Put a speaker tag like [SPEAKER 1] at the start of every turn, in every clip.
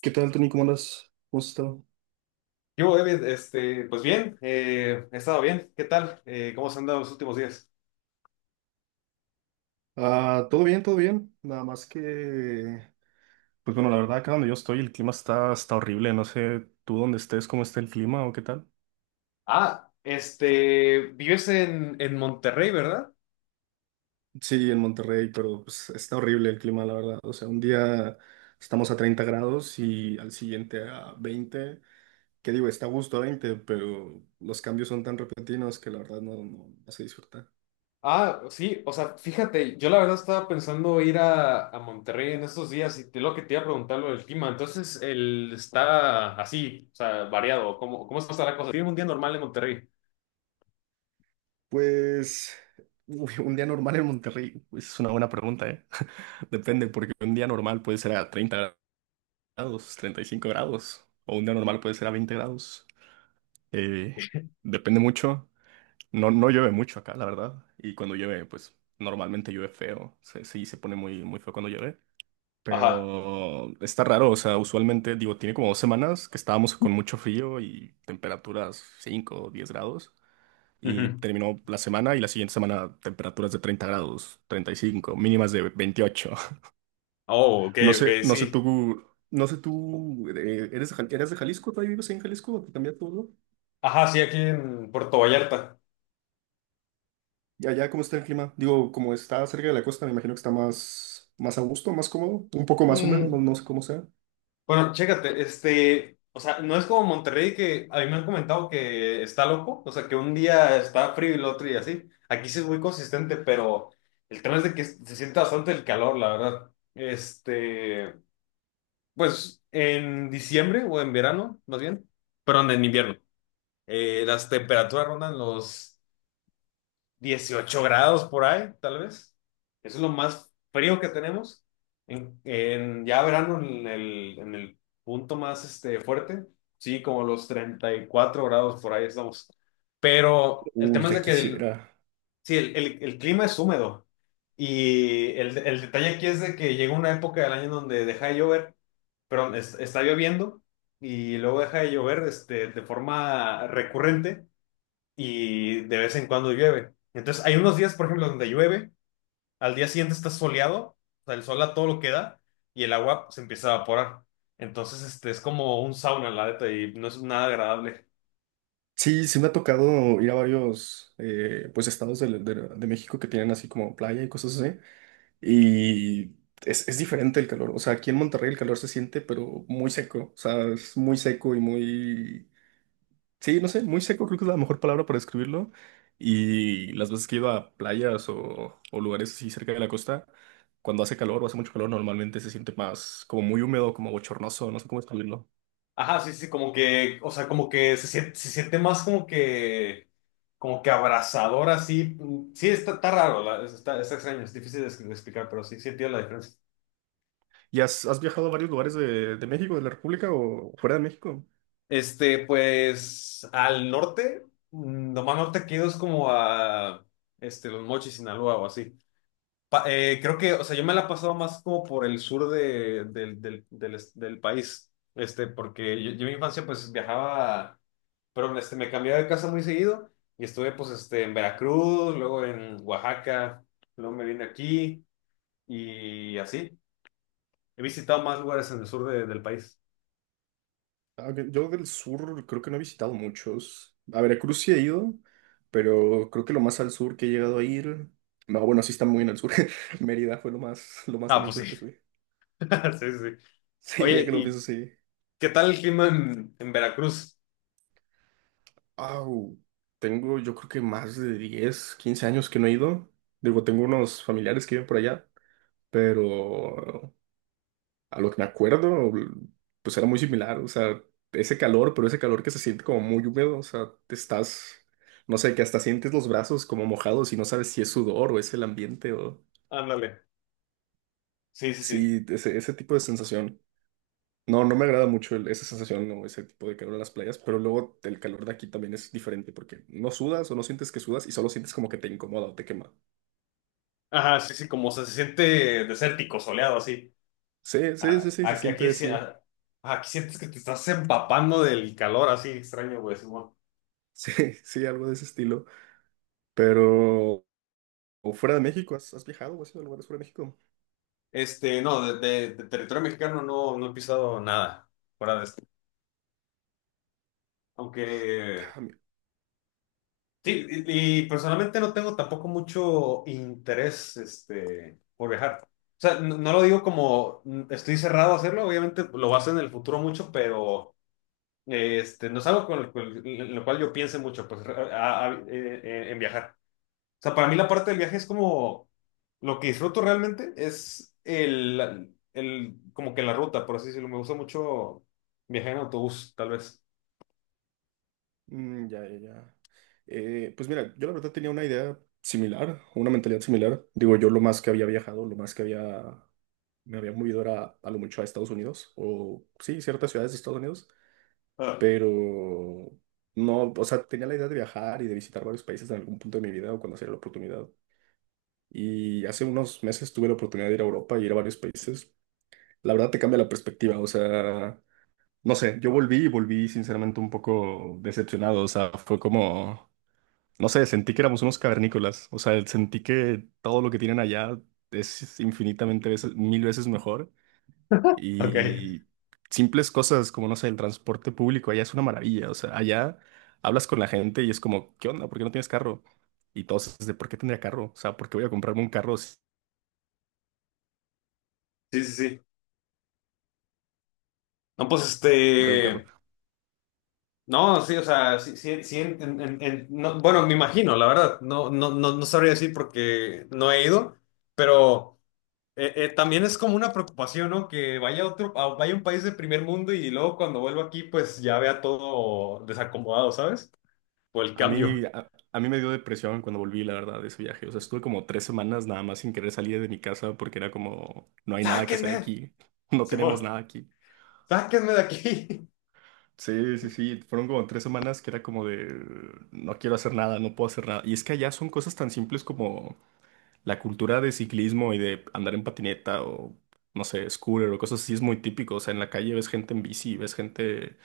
[SPEAKER 1] ¿Qué tal, Tony? ¿Cómo andas? ¿Cómo has estado?
[SPEAKER 2] Yo, David, pues bien, he estado bien. ¿Qué tal? ¿Cómo se han dado los últimos días?
[SPEAKER 1] Ah, todo bien, todo bien. Nada más que, pues bueno, la verdad, acá donde yo estoy, el clima está horrible. No sé tú dónde estés, cómo está el clima o qué tal.
[SPEAKER 2] Ah, vives en Monterrey, ¿verdad?
[SPEAKER 1] Sí, en Monterrey, pero pues, está horrible el clima, la verdad. O sea, un día estamos a 30 grados y al siguiente a 20. ¿Qué digo? Está a gusto a 20, pero los cambios son tan repentinos que la verdad no se disfruta.
[SPEAKER 2] Ah, sí, o sea, fíjate, yo la verdad estaba pensando ir a Monterrey en estos días y te, lo que te iba a preguntar lo del clima. Entonces, el está así, o sea, variado. ¿Cómo está la cosa? ¿Tiene un día normal en Monterrey?
[SPEAKER 1] Pues uy, un día normal en Monterrey, pues es una buena pregunta, ¿eh? Depende, porque un día normal puede ser a 30 grados, 35 grados, o un día normal puede ser a 20 grados. Eh, Depende mucho. No llueve mucho acá, la verdad. Y cuando llueve, pues normalmente llueve feo. Sí, se pone muy feo cuando llueve.
[SPEAKER 2] Ajá.
[SPEAKER 1] Pero está raro, o sea, usualmente, digo, tiene como 2 semanas que estábamos con mucho frío y temperaturas 5, o 10 grados y
[SPEAKER 2] Ujú.
[SPEAKER 1] terminó la semana y la siguiente semana temperaturas de 30 grados, 35 mínimas de 28.
[SPEAKER 2] Oh, ok,
[SPEAKER 1] No
[SPEAKER 2] ok,
[SPEAKER 1] sé, no sé
[SPEAKER 2] sí.
[SPEAKER 1] tú, no sé tú, ¿eres de eres de Jalisco? ¿Todavía vives ahí en Jalisco? ¿Te cambiaste todo?
[SPEAKER 2] Ajá, sí, aquí en Puerto Vallarta.
[SPEAKER 1] ¿Y allá cómo está el clima? Digo, como está cerca de la costa, me imagino que está más a gusto, más cómodo, un poco más húmedo,
[SPEAKER 2] Mm.
[SPEAKER 1] no sé cómo sea.
[SPEAKER 2] Bueno, chécate, o sea, no es como Monterrey que a mí me han comentado que está loco, o sea, que un día está frío y el otro día así. Aquí sí es muy consistente, pero el tema es de que se siente bastante el calor, la verdad. Pues en diciembre o en verano, más bien, perdón, en invierno, las temperaturas rondan los 18 grados por ahí, tal vez. Eso es lo más frío que tenemos. Ya verano, en el punto más fuerte, sí, como los 34 grados por ahí estamos. Pero el
[SPEAKER 1] Uy,
[SPEAKER 2] tema es
[SPEAKER 1] ya
[SPEAKER 2] de que
[SPEAKER 1] quisiera.
[SPEAKER 2] sí, el clima es húmedo. Y el detalle aquí es de que llega una época del año donde deja de llover, pero está lloviendo y luego deja de llover de forma recurrente y de vez en cuando llueve. Entonces, hay unos días, por ejemplo, donde llueve, al día siguiente está soleado, o sea, el sol a todo lo que da y el agua se empieza a evaporar. Entonces, este es como un sauna, la neta, y no es nada agradable.
[SPEAKER 1] Sí, sí me ha tocado ir a varios pues estados de México que tienen así como playa y cosas así. Y es diferente el calor. O sea, aquí en Monterrey el calor se siente, pero muy seco. O sea, es muy seco y muy... Sí, no sé, muy seco creo que es la mejor palabra para describirlo. Y las veces que he ido a playas o lugares así cerca de la costa, cuando hace calor o hace mucho calor, normalmente se siente más como muy húmedo, como bochornoso, no sé cómo describirlo.
[SPEAKER 2] Ajá, sí, sí, como que, o sea, como que se siente más como que abrazador, así. Sí, está, está raro, está, está extraño, es difícil de explicar, pero sí, sí entiendo la diferencia.
[SPEAKER 1] ¿Y has viajado a varios lugares de México, de la República o fuera de México?
[SPEAKER 2] Pues al norte, lo más norte que he ido es como a Los Mochis, Sinaloa o así. Creo que, o sea, yo me la he pasado más como por el sur de, del, del, del, est- del país, porque yo en mi infancia pues viajaba, pero me cambiaba de casa muy seguido y estuve pues en Veracruz, luego en Oaxaca, luego me vine aquí y así. He visitado más lugares en el sur del país.
[SPEAKER 1] Ah, ok. Yo del sur creo que no he visitado muchos. A Veracruz sí he ido, pero creo que lo más al sur que he llegado a ir. No, bueno, sí está muy en el sur. Mérida fue lo más en
[SPEAKER 2] Ah,
[SPEAKER 1] el
[SPEAKER 2] pues sí,
[SPEAKER 1] sur que fui.
[SPEAKER 2] sí, sí.
[SPEAKER 1] Sí, ya
[SPEAKER 2] Oye,
[SPEAKER 1] que lo pienso,
[SPEAKER 2] ¿y
[SPEAKER 1] sí.
[SPEAKER 2] ¿qué tal el clima en Veracruz?
[SPEAKER 1] Au, tengo yo creo que más de 10 15 años que no he ido. Digo, tengo unos familiares que viven por allá, pero a lo que me acuerdo, pues era muy similar, o sea, ese calor, pero ese calor que se siente como muy húmedo, o sea, te estás, no sé, que hasta sientes los brazos como mojados y no sabes si es sudor o es el ambiente o...
[SPEAKER 2] Ándale. Sí, sí, sí.
[SPEAKER 1] Sí, ese tipo de sensación. No, no me agrada mucho esa sensación o ese tipo de calor en las playas, pero luego el calor de aquí también es diferente porque no sudas o no sientes que sudas y solo sientes como que te incomoda o te quema.
[SPEAKER 2] Ajá, sí, sí, como se siente desértico, soleado, así.
[SPEAKER 1] Sí, sí, sí,
[SPEAKER 2] Ah,
[SPEAKER 1] sí, se
[SPEAKER 2] aquí,
[SPEAKER 1] siente
[SPEAKER 2] sí,
[SPEAKER 1] así.
[SPEAKER 2] ah, aquí sientes que te estás empapando del calor, así extraño, güey. Simón.
[SPEAKER 1] Sí, sí, algo de ese estilo. Pero, o fuera de México, ¿has viajado o has ido a lugares fuera de México?
[SPEAKER 2] No, de territorio mexicano no, no he pisado nada fuera de esto. Aunque,
[SPEAKER 1] Ah, mi-
[SPEAKER 2] sí, y personalmente no tengo tampoco mucho interés, por viajar. O sea, no, no lo digo como estoy cerrado a hacerlo, obviamente lo vas a hacer en el futuro mucho, pero no es algo con lo, cual en lo cual yo piense mucho, pues, en viajar. O sea, para mí la parte del viaje es como lo que disfruto realmente es el como que la ruta, por así decirlo. Me gusta mucho viajar en autobús, tal vez.
[SPEAKER 1] ya. Pues mira, yo la verdad tenía una idea similar, una mentalidad similar. Digo, yo lo más que había viajado, lo más que había, me había movido era a lo mucho a Estados Unidos, o sí, ciertas ciudades de Estados Unidos,
[SPEAKER 2] Ah,
[SPEAKER 1] pero no, o sea, tenía la idea de viajar y de visitar varios países en algún punto de mi vida o cuando hacía la oportunidad. Y hace unos meses tuve la oportunidad de ir a Europa y ir a varios países. La verdad te cambia la perspectiva, o sea, no sé, yo volví sinceramente un poco decepcionado, o sea, fue como... No sé, sentí que éramos unos cavernícolas. O sea, sentí que todo lo que tienen allá es infinitamente veces, mil veces mejor.
[SPEAKER 2] ok.
[SPEAKER 1] Y simples cosas como, no sé, el transporte público allá es una maravilla. O sea, allá hablas con la gente y es como, ¿qué onda? ¿Por qué no tienes carro? Y todos es de, ¿por qué tendría carro? O sea, ¿por qué voy a comprarme un carro si
[SPEAKER 2] Sí, sí, sí. No, pues
[SPEAKER 1] compré un carro?
[SPEAKER 2] este. No, sí, o sea, sí, sí, sí, no, bueno, me imagino, la verdad, no, no, no, no sabría decir porque no he ido, pero. También es como una preocupación, ¿no? Que vaya a otro, vaya a un país de primer mundo y luego cuando vuelvo aquí, pues ya vea todo desacomodado, ¿sabes? Por el cambio.
[SPEAKER 1] A mí me dio depresión cuando volví, la verdad, de ese viaje. O sea, estuve como 3 semanas nada más sin querer salir de mi casa porque era como, no hay nada que hacer
[SPEAKER 2] ¡Sáquenme!
[SPEAKER 1] aquí. No
[SPEAKER 2] Simón,
[SPEAKER 1] tenemos nada aquí.
[SPEAKER 2] ¡sáquenme de aquí!
[SPEAKER 1] Sí, fueron como 3 semanas que era como de no quiero hacer nada, no puedo hacer nada. Y es que allá son cosas tan simples como la cultura de ciclismo y de andar en patineta o no sé, scooter o cosas así es muy típico. O sea, en la calle ves gente en bici, ves gente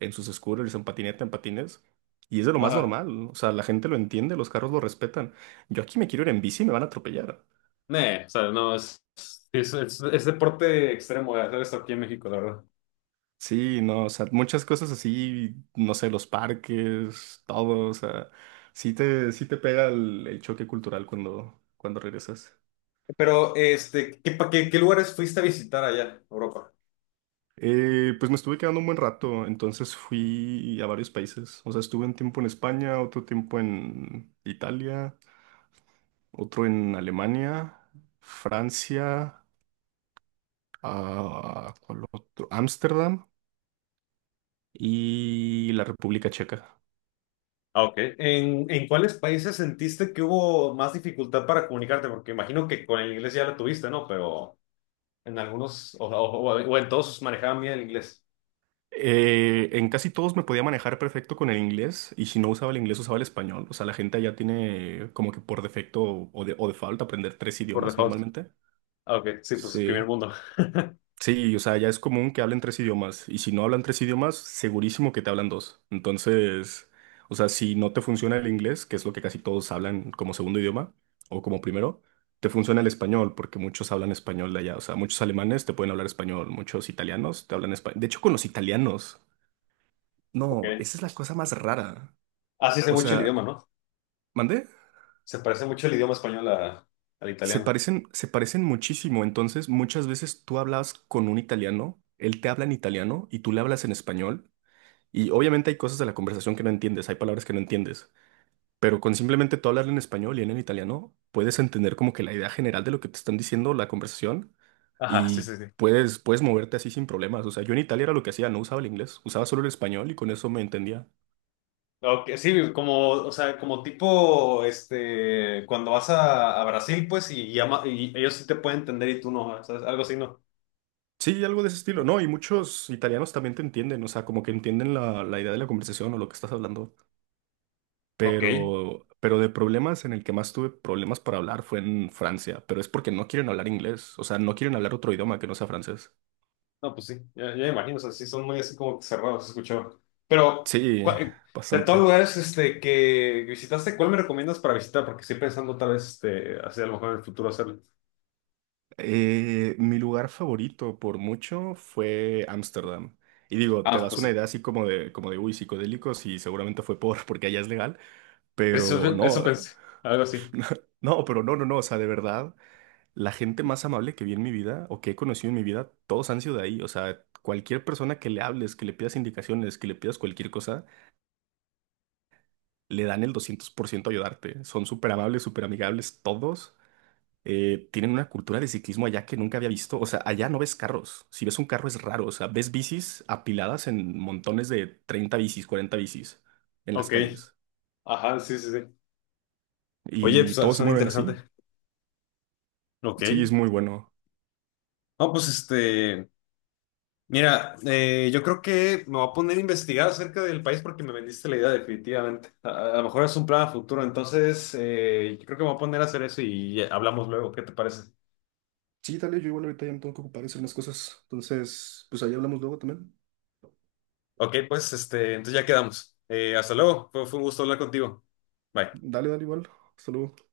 [SPEAKER 1] en sus scooters, en patineta, en patines. Y es de lo más
[SPEAKER 2] Ajá.
[SPEAKER 1] normal, ¿no? O sea, la gente lo entiende, los carros lo respetan. Yo aquí me quiero ir en bici y me van a atropellar.
[SPEAKER 2] Nee, o sea, no, es, es deporte extremo de hacer esto aquí en México, la verdad.
[SPEAKER 1] Sí, no, o sea, muchas cosas así, no sé, los parques, todo, o sea, sí te pega el choque cultural cuando regresas.
[SPEAKER 2] Pero, ¿qué, qué lugares fuiste a visitar allá, Europa?
[SPEAKER 1] Pues me estuve quedando un buen rato, entonces fui a varios países, o sea, estuve un tiempo en España, otro tiempo en Italia, otro en Alemania, Francia, ah, ¿cuál otro? Ámsterdam y la República Checa.
[SPEAKER 2] Ah, ok. En cuáles países sentiste que hubo más dificultad para comunicarte? Porque imagino que con el inglés ya lo tuviste, ¿no? Pero... En algunos, o en todos manejaban bien el inglés.
[SPEAKER 1] En casi todos me podía manejar perfecto con el inglés y si no usaba el inglés usaba el español. O sea, la gente allá tiene como que por defecto o de falta aprender tres
[SPEAKER 2] Por
[SPEAKER 1] idiomas
[SPEAKER 2] default.
[SPEAKER 1] normalmente.
[SPEAKER 2] Ah, ok, sí, pues el primer
[SPEAKER 1] Sí.
[SPEAKER 2] mundo.
[SPEAKER 1] Sí, o sea, ya es común que hablen 3 idiomas y si no hablan 3 idiomas, segurísimo que te hablan 2. Entonces, o sea, si no te funciona el inglés, que es lo que casi todos hablan como segundo idioma o como primero, te funciona el español porque muchos hablan español de allá. O sea, muchos alemanes te pueden hablar español, muchos italianos te hablan español. De hecho, con los italianos.
[SPEAKER 2] Ok.
[SPEAKER 1] No, esa es la cosa más rara.
[SPEAKER 2] Así se
[SPEAKER 1] O
[SPEAKER 2] mucho el
[SPEAKER 1] sea,
[SPEAKER 2] idioma, ¿no?
[SPEAKER 1] ¿mandé?
[SPEAKER 2] Se parece mucho el idioma español al italiano.
[SPEAKER 1] Se parecen muchísimo. Entonces, muchas veces tú hablas con un italiano, él te habla en italiano y tú le hablas en español. Y obviamente hay cosas de la conversación que no entiendes, hay palabras que no entiendes. Pero con simplemente tú hablarle en español y él en italiano, puedes entender como que la idea general de lo que te están diciendo, la conversación,
[SPEAKER 2] Ajá, sí,
[SPEAKER 1] y
[SPEAKER 2] sí, sí.
[SPEAKER 1] puedes moverte así sin problemas. O sea, yo en Italia era lo que hacía, no usaba el inglés, usaba solo el español y con eso me entendía.
[SPEAKER 2] Ok, sí, como, o sea, como tipo, cuando vas a Brasil, pues, y, y ellos sí te pueden entender y tú no, ¿sabes? Algo así, ¿no?
[SPEAKER 1] Sí, algo de ese estilo. No, y muchos italianos también te entienden, o sea, como que entienden la idea de la conversación o lo que estás hablando.
[SPEAKER 2] Ok,
[SPEAKER 1] Pero de problemas en el que más tuve problemas para hablar fue en Francia, pero es porque no quieren hablar inglés, o sea, no quieren hablar otro idioma que no sea francés.
[SPEAKER 2] no, pues sí, ya, ya me imagino, o sea, sí son muy así como que cerrados, escuchó. Pero,
[SPEAKER 1] Sí,
[SPEAKER 2] ¿cuál- eh, de todos los
[SPEAKER 1] bastante.
[SPEAKER 2] lugares que visitaste, ¿cuál me recomiendas para visitar? Porque estoy pensando tal vez hacer a lo mejor en el futuro hacerlo.
[SPEAKER 1] Mi lugar favorito por mucho fue Ámsterdam. Y digo, te
[SPEAKER 2] Ah,
[SPEAKER 1] das
[SPEAKER 2] pues
[SPEAKER 1] una
[SPEAKER 2] sí,
[SPEAKER 1] idea así como uy, psicodélicos y seguramente fue porque allá es legal, pero
[SPEAKER 2] Eso,
[SPEAKER 1] no,
[SPEAKER 2] pensé, algo así.
[SPEAKER 1] no, o sea, de verdad. La gente más amable que vi en mi vida o que he conocido en mi vida, todos han sido de ahí. O sea, cualquier persona que le hables, que le pidas indicaciones, que le pidas cualquier cosa, le dan el 200% a ayudarte. Son súper amables, súper amigables todos. Tienen una cultura de ciclismo allá que nunca había visto. O sea, allá no ves carros. Si ves un carro es raro. O sea, ves bicis apiladas en montones de 30 bicis, 40 bicis en las
[SPEAKER 2] Ok,
[SPEAKER 1] calles.
[SPEAKER 2] ajá, sí, sí, sí. Oye,
[SPEAKER 1] Y
[SPEAKER 2] pues ah,
[SPEAKER 1] todos se
[SPEAKER 2] suena
[SPEAKER 1] mueven
[SPEAKER 2] interesante.
[SPEAKER 1] así.
[SPEAKER 2] Ok.
[SPEAKER 1] Sí, es muy bueno.
[SPEAKER 2] No, pues mira, yo creo que me voy a poner a investigar acerca del país porque me vendiste la idea definitivamente. A lo mejor es un plan a futuro, entonces yo creo que me voy a poner a hacer eso y hablamos luego, ¿qué te parece?
[SPEAKER 1] Sí, dale, yo igual ahorita ya me tengo que ocupar de hacer unas cosas. Entonces, pues ahí hablamos luego también.
[SPEAKER 2] Ok, pues entonces ya quedamos. Hasta luego, fue un gusto hablar contigo. Bye.
[SPEAKER 1] Dale, dale igual. Saludos.